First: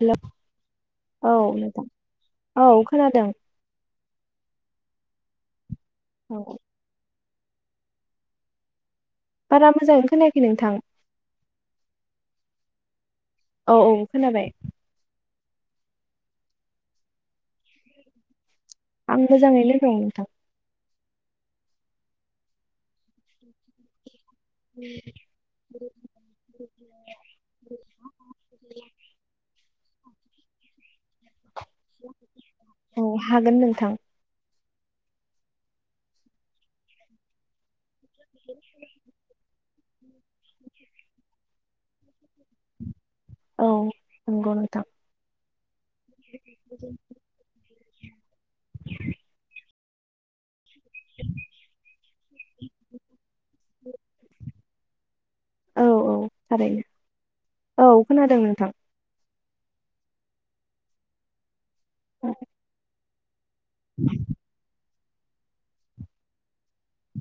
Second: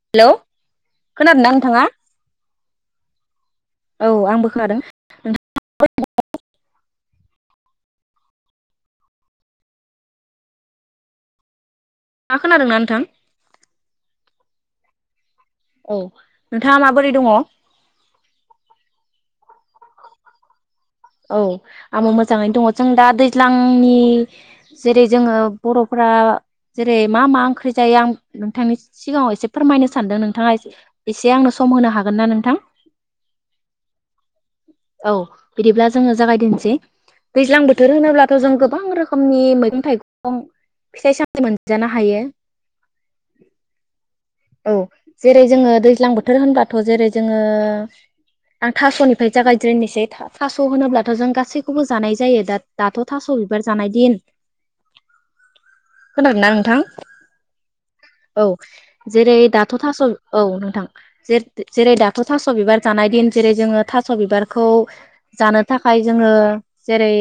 हेल' hello औ खोनादोंनाा नोंथाङा नोंथां औ खोनादों औ आंबो खोनादों औ औ बारा मोजांै खोनायाखै नोंथां मा खोनादोंना नोंथां औ औ खोनाबाय औ नोंथाङा माबोरै दङ आं मोजाङैनो लोगोबाव नोंथां औ आबो मोजाङैनो दङ जों दा दैज्लांनि जेरै जोङो बर'फ जेरै मा मा ओंख्रि जायो आं नोंथांनि सिगाङाव एसे फोरमायनो सानदों नोंथाङा ए एसे आंनो सम होनो हागोन ना नोंथां औ हागोन नोंथां औ बिदिब्ला जोङो जागायदिेनसै दैज्लां बोथोर होनोब्लाथ' जों गोबां रोखोमनि मैगं थाइगं फिथाइ सामाइ मोनजानो हायो औ नंगौनो दा जो दै दैज्लां बोथोर होनबाथ' जेरै जोङो आं थास'निफ्राय जागायज्रनोसै थ सास होन ग औ औ ख थारैनो औ खोनादों नोंथां नोंथ ज दाथ' थास' औ नोंथां जे जेरै दाथ' औ थास' बिबार जानाय दिन जेरै जोङो थास' बिबारखौ जानो थाखाय जोङो जेरै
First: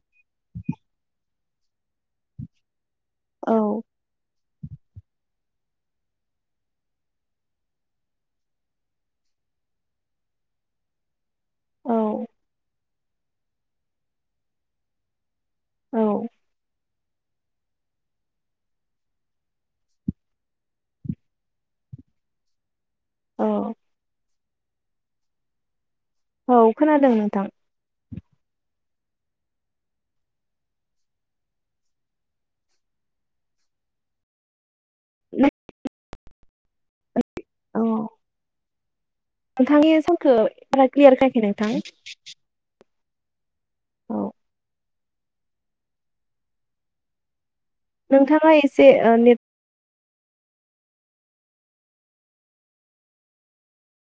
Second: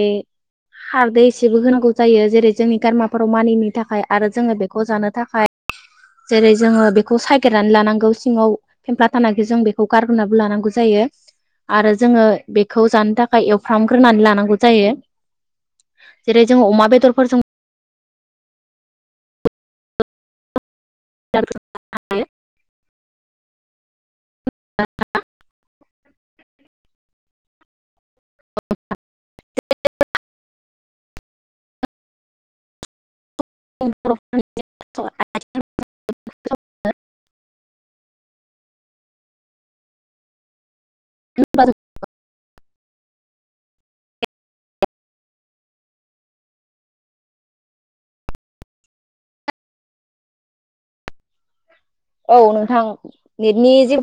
हारदै एसेबो होनांगौ जायो जेरै जोंनि गारमा फोराव मानिनि औ थाखाय आरो जोङो बे खौ जानो थाखाय जेरै जोङो बेखौ सगेरनानै लानांगौ सिङाव फेमफ्ला थानाखि जों बेखौ गारग्रोनानैो लानांगौ जायो आरो जोङो औ बे खौ जानो थाखाय एवफ्रामग्रोनानै लानांगौ जायो औ जेरै जों अमा बेदर फोरजों [inaudible] औ दा औ खोनादों नोंथां। [unintelligible] द [unintelligible] औ। नोंथांनि सानखौ क्लियार फैयाखै नोंथां औ नोंथाङा एसे नेट औ नोंथां नेटनि जे